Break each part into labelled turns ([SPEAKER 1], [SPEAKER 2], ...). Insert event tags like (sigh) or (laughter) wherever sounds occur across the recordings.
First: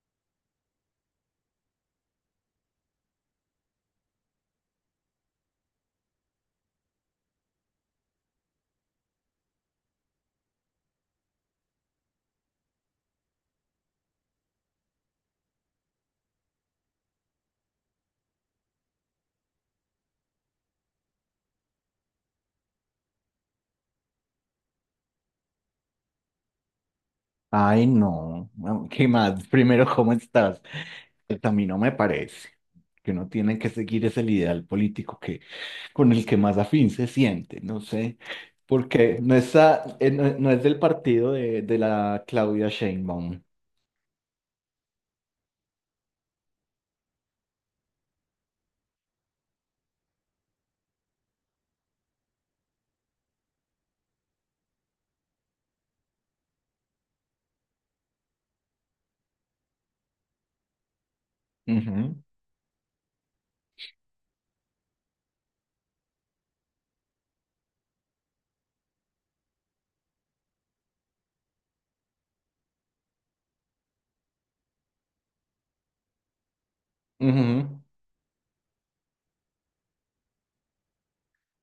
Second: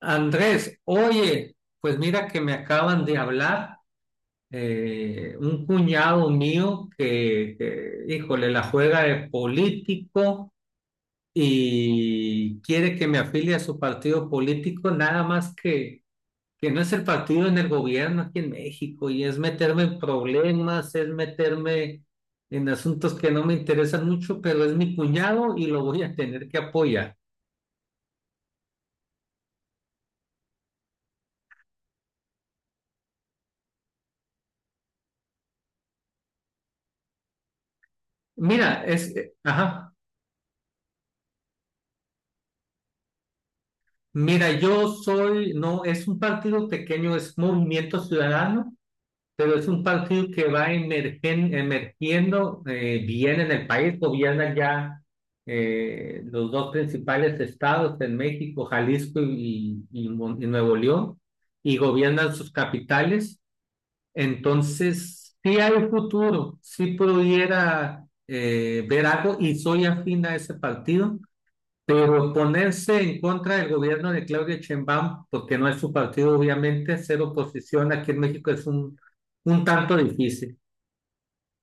[SPEAKER 1] Andrés, oye, pues mira que me acaban de hablar un cuñado mío híjole, la juega de político y quiere que me afilie a su partido político, nada más que no es el partido en el gobierno aquí en México y es meterme en problemas, es meterme en asuntos que no me interesan mucho, pero es mi cuñado y lo voy a tener que apoyar.
[SPEAKER 2] Ay, no. ¿Qué más? Primero, ¿cómo estás? Pues a mí no me parece que uno tiene que seguir ese ideal político que, con el que más afín se siente, no sé.
[SPEAKER 1] Mira, es,
[SPEAKER 2] Porque no,
[SPEAKER 1] ajá.
[SPEAKER 2] está, no, no es del partido de la Claudia Sheinbaum.
[SPEAKER 1] Mira, yo soy, no, es un partido pequeño, es Movimiento Ciudadano, pero es un partido que va emergiendo bien en el país, gobierna ya los dos principales estados en México, Jalisco y y Nuevo León, y
[SPEAKER 2] Ujú,
[SPEAKER 1] gobiernan sus capitales. Entonces, sí hay futuro, sí pudiera ver algo y soy afín a ese partido. Pero ponerse en contra del gobierno de Claudia Sheinbaum, porque no es su partido, obviamente, ser
[SPEAKER 2] ujú.
[SPEAKER 1] oposición aquí en México es un tanto difícil,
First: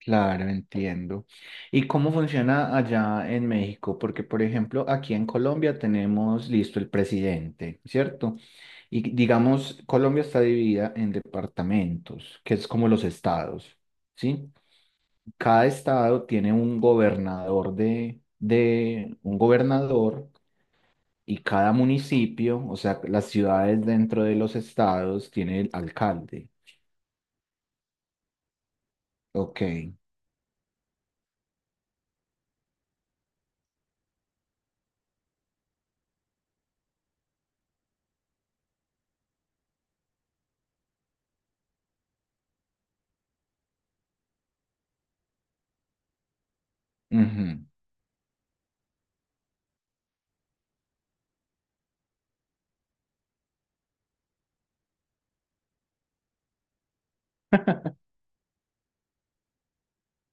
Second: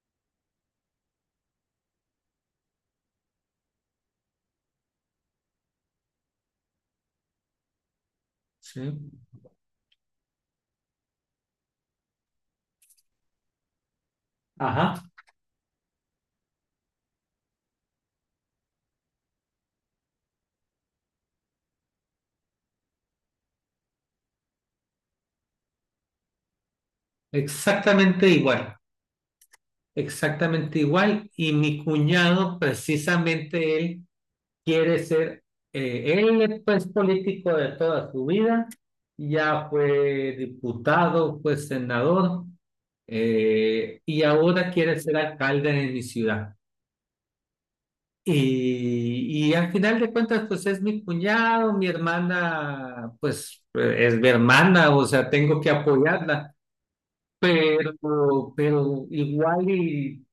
[SPEAKER 2] Claro, entiendo. ¿Y cómo funciona allá en México? Porque, por ejemplo, aquí en Colombia tenemos listo el presidente, ¿cierto?
[SPEAKER 1] ¿sí?
[SPEAKER 2] Y digamos, Colombia está dividida en departamentos, que es como los estados, ¿sí?
[SPEAKER 1] Ajá,
[SPEAKER 2] Cada estado tiene un gobernador de un gobernador y cada municipio, o sea, las ciudades dentro de los estados tiene el alcalde.
[SPEAKER 1] exactamente igual,
[SPEAKER 2] Ok.
[SPEAKER 1] exactamente igual. Y mi cuñado, precisamente él, quiere ser, él es pues, político de toda su vida, ya fue diputado, fue senador, y ahora quiere ser alcalde de mi ciudad.
[SPEAKER 2] Ujú.
[SPEAKER 1] Y al final de cuentas, pues es mi cuñado, mi hermana, pues es mi hermana, o sea, tengo que apoyarla, pero igual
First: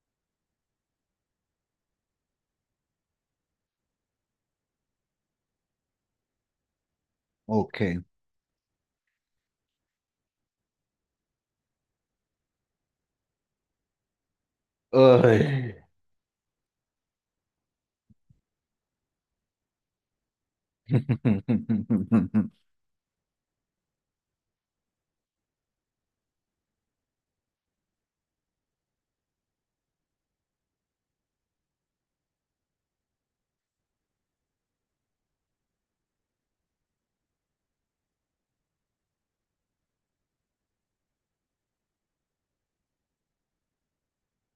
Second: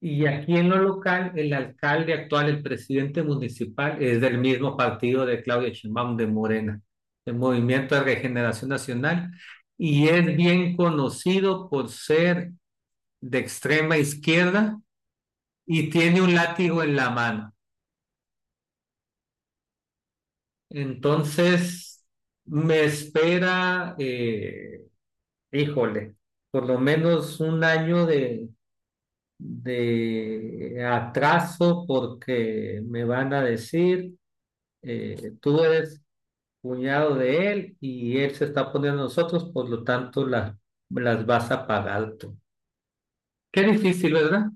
[SPEAKER 1] y aquí en lo local, el alcalde actual, el presidente municipal, es del mismo partido de Claudia Sheinbaum, de Morena, el
[SPEAKER 2] Ok.
[SPEAKER 1] Movimiento de Regeneración Nacional, y es bien conocido por ser de extrema izquierda
[SPEAKER 2] Ay.
[SPEAKER 1] y tiene un látigo en la mano. Entonces,
[SPEAKER 2] (laughs)
[SPEAKER 1] me espera, híjole, por lo menos un año de atraso porque me van a decir, tú eres cuñado de él y él se está poniendo a nosotros, por lo tanto las vas a pagar tú. Qué difícil, ¿verdad?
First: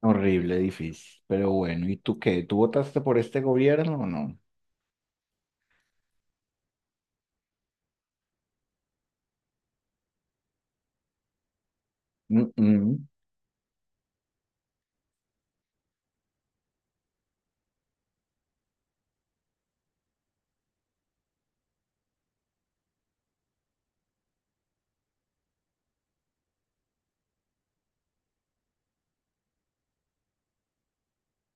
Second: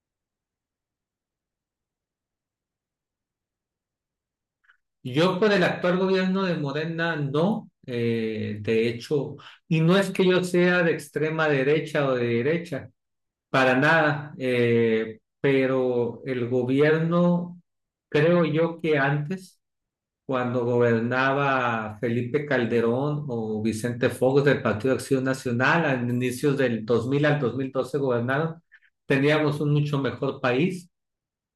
[SPEAKER 2] Horrible, difícil. Pero bueno, ¿y tú qué? ¿Tú votaste por este gobierno o no?
[SPEAKER 1] Yo por el actual gobierno de Morena no, de hecho, y no es que yo sea de extrema derecha o de
[SPEAKER 2] Mm,
[SPEAKER 1] derecha.
[SPEAKER 2] mm.
[SPEAKER 1] Para nada, pero el gobierno, creo yo que antes, cuando gobernaba Felipe Calderón o Vicente Fox del Partido de Acción Nacional, a inicios del 2000 al 2012 gobernaron, teníamos un mucho mejor país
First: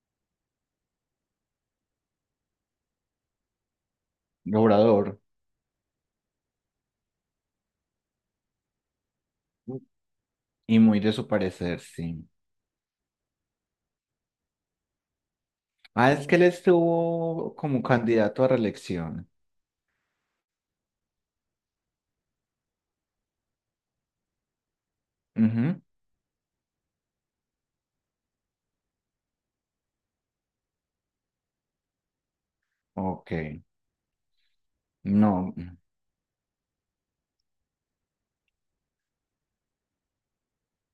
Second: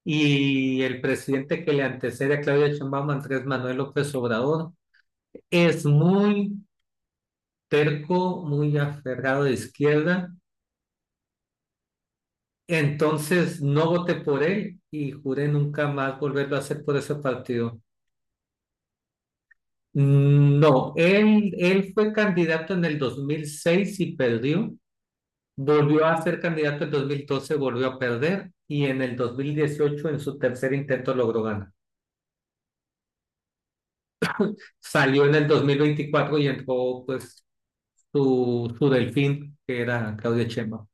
[SPEAKER 1] y el presidente que le antecede a Claudia Sheinbaum, Andrés Manuel López Obrador,
[SPEAKER 2] Obrador.
[SPEAKER 1] es muy terco, muy aferrado de izquierda.
[SPEAKER 2] Y muy de su parecer, sí.
[SPEAKER 1] Entonces no voté por él y juré nunca
[SPEAKER 2] Ah,
[SPEAKER 1] más
[SPEAKER 2] es que él
[SPEAKER 1] volverlo a hacer por ese
[SPEAKER 2] estuvo
[SPEAKER 1] partido.
[SPEAKER 2] como candidato a reelección.
[SPEAKER 1] Mm, no, él fue candidato en el 2006 y perdió.
[SPEAKER 2] Ujú.
[SPEAKER 1] Volvió a ser candidato en dos mil doce, volvió a perder y en el 2018 en su tercer intento logró ganar.
[SPEAKER 2] Ok.
[SPEAKER 1] Salió en el
[SPEAKER 2] No,
[SPEAKER 1] 2024 y entró pues su delfín, que era Claudia Sheinbaum.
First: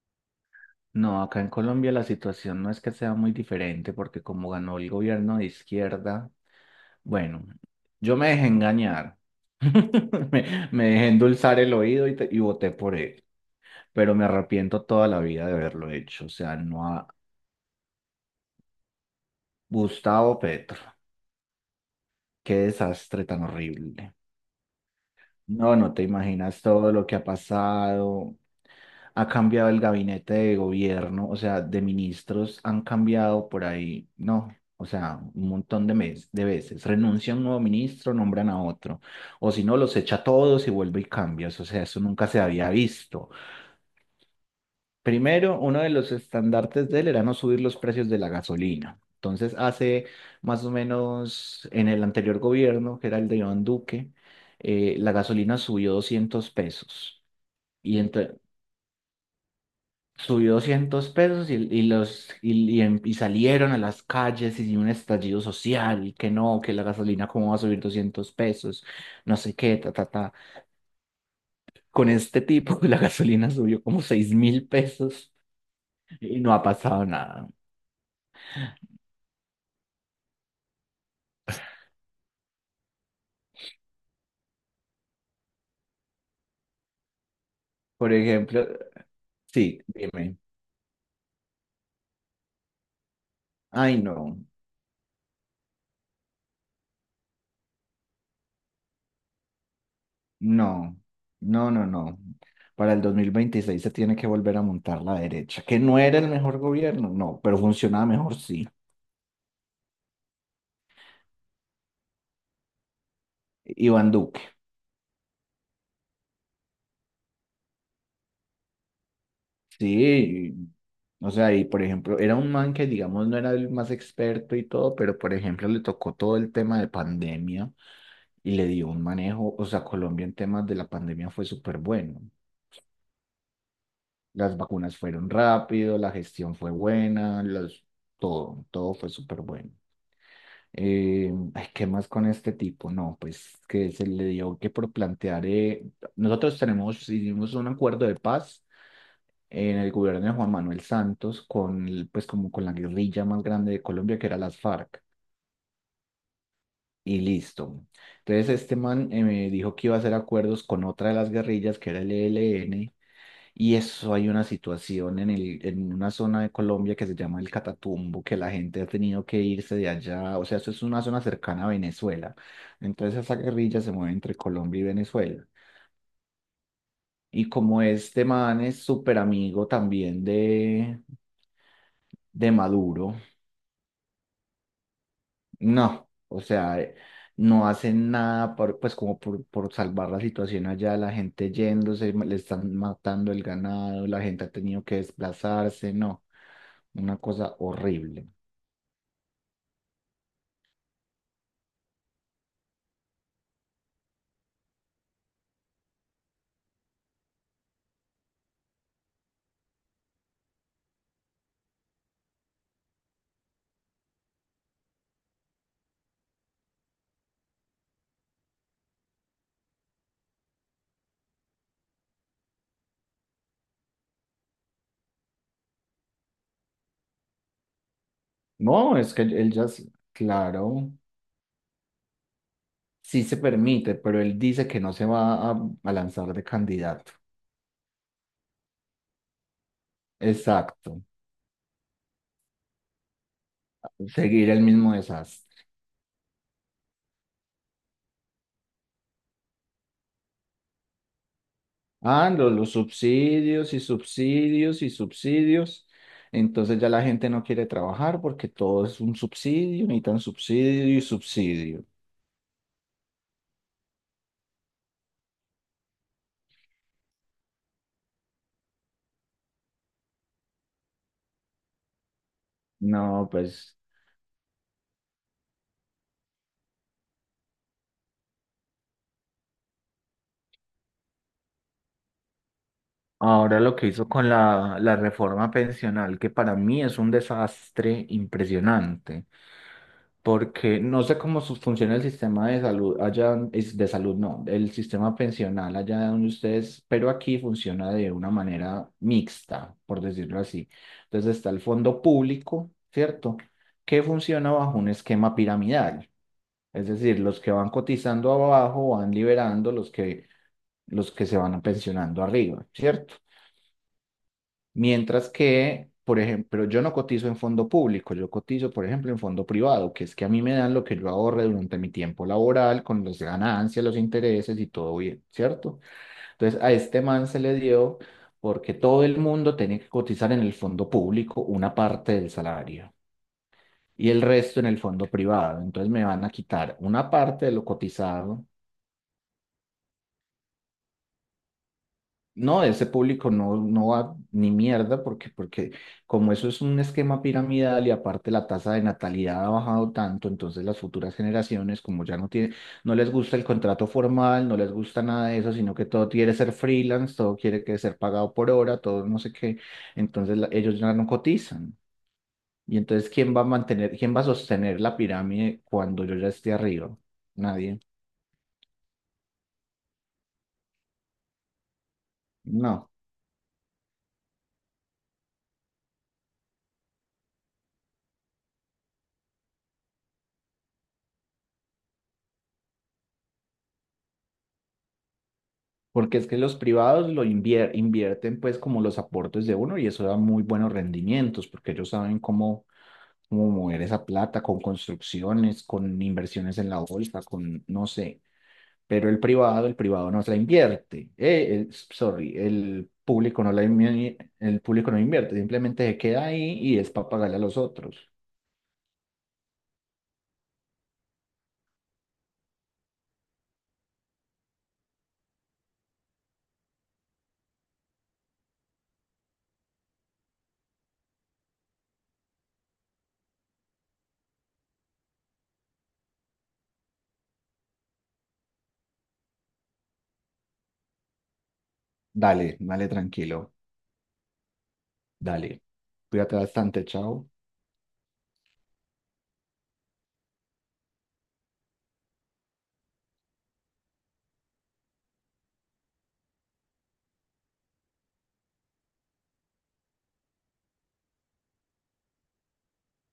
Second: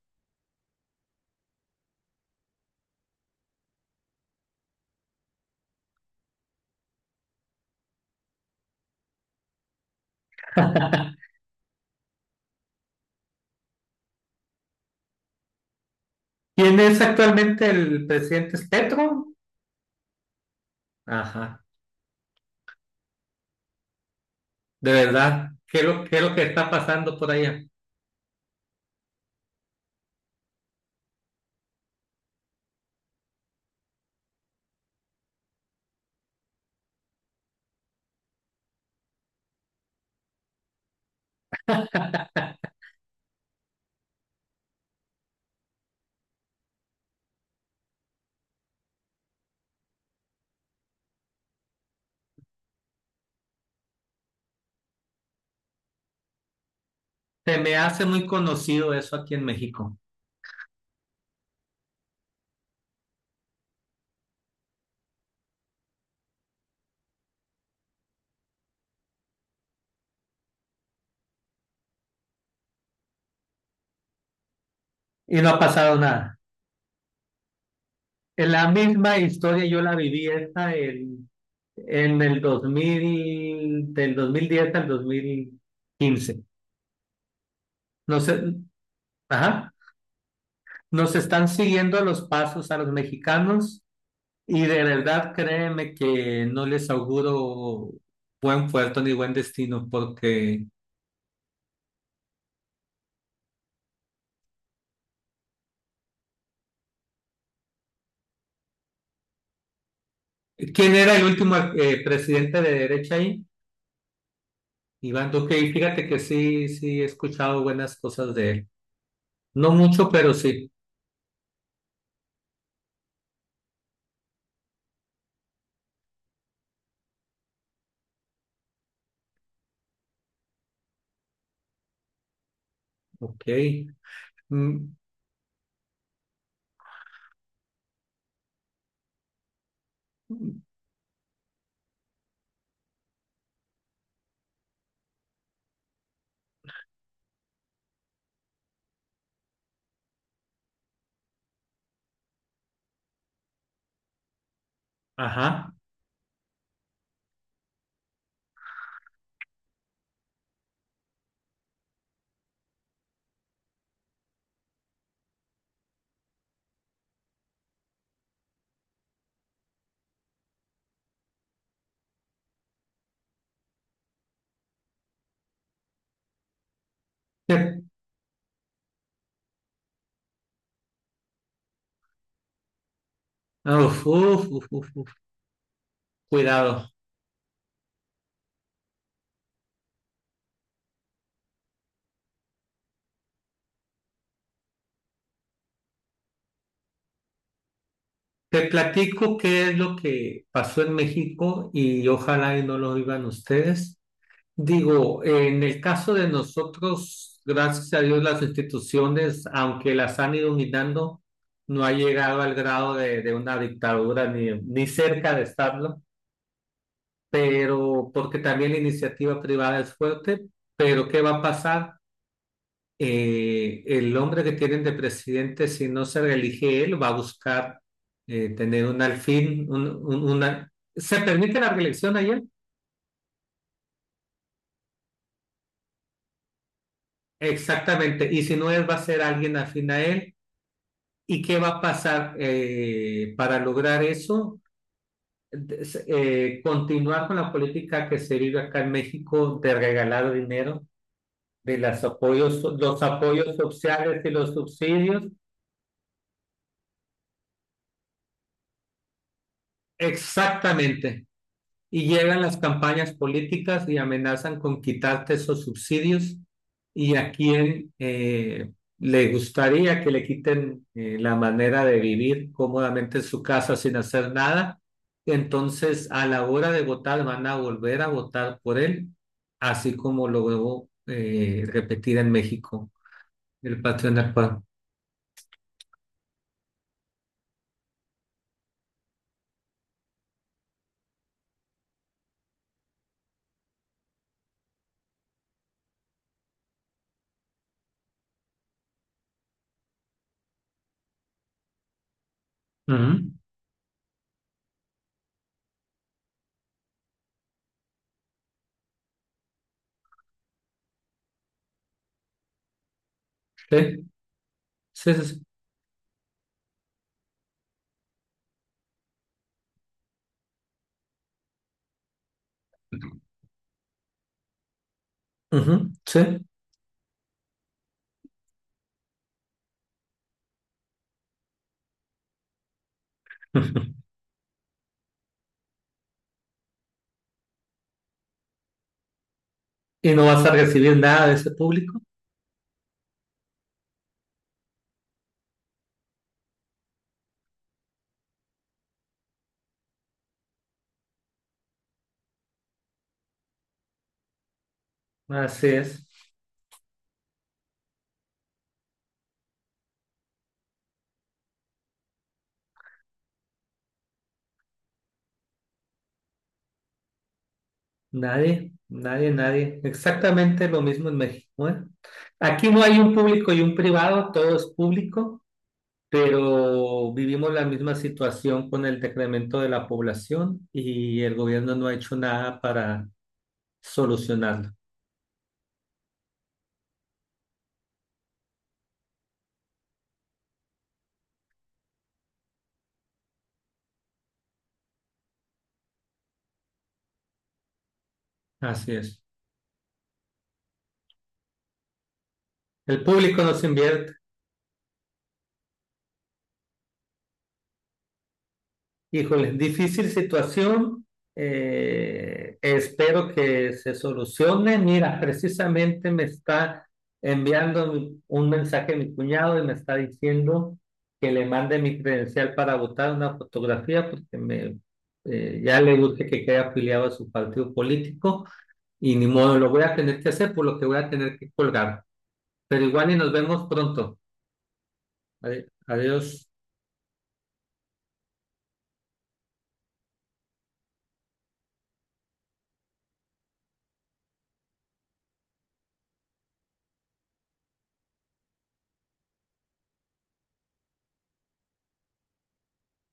[SPEAKER 2] no, acá en Colombia la situación no es que sea muy diferente porque como ganó el gobierno de izquierda, bueno, yo me dejé engañar. (laughs) Me dejé
[SPEAKER 1] (laughs)
[SPEAKER 2] endulzar el oído y, y voté por él. Pero me arrepiento toda la vida de haberlo hecho. O sea,
[SPEAKER 1] ¿Quién
[SPEAKER 2] no
[SPEAKER 1] es
[SPEAKER 2] a
[SPEAKER 1] actualmente el presidente? ¿Es Petro?
[SPEAKER 2] Gustavo Petro.
[SPEAKER 1] Ajá.
[SPEAKER 2] Qué desastre tan horrible.
[SPEAKER 1] De verdad,
[SPEAKER 2] No,
[SPEAKER 1] ¿qué es
[SPEAKER 2] no te
[SPEAKER 1] qué es lo que
[SPEAKER 2] imaginas
[SPEAKER 1] está
[SPEAKER 2] todo lo que
[SPEAKER 1] pasando
[SPEAKER 2] ha
[SPEAKER 1] por allá?
[SPEAKER 2] pasado. Ha cambiado el gabinete de gobierno, o sea, de ministros han cambiado por ahí, no, o sea, un montón de, de veces. Renuncia un nuevo ministro, nombran a otro. O si no, los echa a todos y vuelve y cambia. O sea, eso nunca se había visto. Primero, uno de los estandartes de él era no subir los precios de la gasolina. Entonces, hace más o menos en el anterior gobierno, que era el de Iván Duque, la gasolina subió 200 pesos.
[SPEAKER 1] Se me
[SPEAKER 2] Y
[SPEAKER 1] hace muy conocido eso aquí en México
[SPEAKER 2] subió 200 pesos y los, y em- y salieron a las calles y un estallido social, y que no, que la gasolina cómo va a subir 200 pesos, no sé qué, ta, ta, ta. Con este tipo, (laughs) la gasolina subió como 6000 pesos
[SPEAKER 1] y no ha pasado nada.
[SPEAKER 2] y no ha pasado nada.
[SPEAKER 1] En la misma historia yo la viví esta en el dos mil, del 2010 al 2015.
[SPEAKER 2] Por
[SPEAKER 1] No sé,
[SPEAKER 2] ejemplo,
[SPEAKER 1] ajá,
[SPEAKER 2] sí, dime.
[SPEAKER 1] nos están siguiendo los pasos a los mexicanos
[SPEAKER 2] Ay, no,
[SPEAKER 1] y de verdad créeme que no les auguro buen puerto ni buen destino porque
[SPEAKER 2] no, no, no, no. Para el 2026 se tiene que volver a montar la derecha, que no era el mejor gobierno, no, pero funcionaba mejor, sí.
[SPEAKER 1] ¿quién era el último presidente de derecha ahí?
[SPEAKER 2] Iván Duque,
[SPEAKER 1] Iván Duque, y fíjate que sí, sí, he escuchado buenas cosas de él. No mucho, pero
[SPEAKER 2] sí.
[SPEAKER 1] sí.
[SPEAKER 2] O sea, y por ejemplo, era un man que, digamos, no era el más experto y todo, pero por ejemplo, le tocó todo el tema de pandemia y le dio un manejo. O sea, Colombia en temas de la pandemia fue súper bueno.
[SPEAKER 1] Ok.
[SPEAKER 2] Las
[SPEAKER 1] Mm,
[SPEAKER 2] vacunas fueron rápido, la gestión fue buena, los, todo, todo fue súper bueno. Ay, ¿qué más con este tipo? No, pues que se le dio que por plantear, nosotros tenemos, hicimos un acuerdo de paz en el gobierno de Juan Manuel Santos con, pues como con la guerrilla más grande de Colombia que era las FARC
[SPEAKER 1] ajá.
[SPEAKER 2] y listo. Entonces este man me dijo que iba a hacer acuerdos con otra de las guerrillas que era el ELN y eso hay una situación en el, en una zona de Colombia que se llama el Catatumbo, que la gente ha tenido que irse de allá, o sea, eso es una zona cercana a Venezuela. Entonces esa guerrilla se mueve entre Colombia y Venezuela. Y como
[SPEAKER 1] Te-
[SPEAKER 2] este man es súper amigo también de Maduro.
[SPEAKER 1] uf, uf, uf, uf, uf.
[SPEAKER 2] No, o sea,
[SPEAKER 1] Cuidado.
[SPEAKER 2] no hacen nada por, pues como por salvar la situación allá, la gente yéndose, le están matando el ganado, la gente ha tenido que desplazarse, no, una cosa horrible.
[SPEAKER 1] Te platico qué es lo que pasó en México y ojalá y no lo vivan ustedes. Digo, en el caso de nosotros, gracias a Dios, las instituciones, aunque las han ido minando, no ha llegado al grado de una dictadura ni, ni cerca de estarlo. Pero porque también la iniciativa privada es fuerte, pero ¿qué va a pasar? El hombre que tienen de presidente, si no se reelige él, va a buscar tener
[SPEAKER 2] No,
[SPEAKER 1] un
[SPEAKER 2] es que él ya,
[SPEAKER 1] alfil, un- una...
[SPEAKER 2] claro,
[SPEAKER 1] ¿Se permite la reelección ayer?
[SPEAKER 2] sí se permite, pero él dice que no se a lanzar de candidato.
[SPEAKER 1] Exactamente, y si no él, va a ser alguien afín a él.
[SPEAKER 2] Exacto,
[SPEAKER 1] ¿Y qué va a pasar para lograr
[SPEAKER 2] seguir
[SPEAKER 1] eso?
[SPEAKER 2] el mismo desastre.
[SPEAKER 1] Continuar con la política que se vive acá en México de regalar dinero de
[SPEAKER 2] Ah, los
[SPEAKER 1] los apoyos
[SPEAKER 2] subsidios y
[SPEAKER 1] sociales y los
[SPEAKER 2] subsidios y
[SPEAKER 1] subsidios.
[SPEAKER 2] subsidios. Entonces ya la gente no quiere trabajar porque todo es un subsidio, necesitan subsidio y
[SPEAKER 1] Exactamente.
[SPEAKER 2] subsidio.
[SPEAKER 1] Y llegan las campañas políticas y amenazan con quitarte esos subsidios y a quién le gustaría que le quiten la manera de vivir cómodamente en
[SPEAKER 2] No,
[SPEAKER 1] su casa
[SPEAKER 2] pues
[SPEAKER 1] sin hacer nada. Entonces, a la hora de votar, van a volver a votar por él, así como lo debo repetir en México,
[SPEAKER 2] ahora lo
[SPEAKER 1] el
[SPEAKER 2] que hizo
[SPEAKER 1] patrón
[SPEAKER 2] con
[SPEAKER 1] del Uh
[SPEAKER 2] la reforma pensional, que para mí es un desastre impresionante. Porque no sé cómo funciona el sistema de salud allá, es de salud no, el sistema pensional allá donde ustedes, pero aquí funciona de una manera mixta, por decirlo así. Entonces está el fondo público,
[SPEAKER 1] -huh.
[SPEAKER 2] ¿cierto? Que funciona bajo un esquema piramidal. Es decir, los que van cotizando abajo van liberando los que se van pensionando arriba, ¿cierto?
[SPEAKER 1] Sí, sí, sí.
[SPEAKER 2] Mientras
[SPEAKER 1] Sí.
[SPEAKER 2] que, por ejemplo, yo no cotizo en fondo público, yo cotizo, por ejemplo, en fondo privado, que es que a mí me dan lo que yo ahorre durante mi tiempo laboral, con las ganancias, los intereses y todo bien, ¿cierto?
[SPEAKER 1] Ujú, sí.
[SPEAKER 2] Entonces, a este man se le dio porque todo el mundo tenía que cotizar en el fondo público una parte del salario y
[SPEAKER 1] (laughs)
[SPEAKER 2] el resto en el fondo privado. Entonces, me van a quitar una parte de lo cotizado.
[SPEAKER 1] Y no vas a recibir nada de ese público.
[SPEAKER 2] No, ese público no, no va ni mierda porque, porque como eso es un esquema piramidal y aparte la tasa de natalidad ha bajado tanto, entonces las futuras generaciones como ya no tiene, no les gusta el contrato formal, no les gusta nada de eso,
[SPEAKER 1] Así
[SPEAKER 2] sino que
[SPEAKER 1] es.
[SPEAKER 2] todo quiere ser freelance, todo quiere que ser pagado por hora, todo no sé qué, entonces ellos ya no cotizan. Y entonces, ¿quién va a mantener, quién va a sostener la pirámide cuando yo ya esté arriba? Nadie.
[SPEAKER 1] Nadie, nadie, nadie. Exactamente lo mismo en México, ¿eh? Aquí no
[SPEAKER 2] No.
[SPEAKER 1] hay un público y un privado, todo es público, pero vivimos la misma situación con el decremento de la población y el gobierno no ha hecho nada para solucionarlo.
[SPEAKER 2] Porque es que los privados lo invierten pues como los aportes de uno y eso da muy buenos rendimientos porque ellos saben cómo, cómo mover esa plata con construcciones, con inversiones en la bolsa, con no sé.
[SPEAKER 1] Así
[SPEAKER 2] Pero
[SPEAKER 1] es.
[SPEAKER 2] el privado no se la invierte. Sorry, el
[SPEAKER 1] El público
[SPEAKER 2] público no
[SPEAKER 1] no se invierte.
[SPEAKER 2] el público no invierte, simplemente se queda ahí y es para pagarle a los otros.
[SPEAKER 1] Híjole, difícil situación. Espero que se solucione. Mira, precisamente me está enviando un mensaje mi cuñado y me está diciendo que le mande mi credencial para votar, una fotografía porque me, ya le urge que quede afiliado a su partido político y ni modo, lo voy a tener que hacer por lo que voy a tener que colgar.
[SPEAKER 2] Dale,
[SPEAKER 1] Pero
[SPEAKER 2] dale
[SPEAKER 1] igual y nos
[SPEAKER 2] tranquilo,
[SPEAKER 1] vemos pronto.
[SPEAKER 2] dale.
[SPEAKER 1] Adiós.
[SPEAKER 2] Cuídate bastante, chao.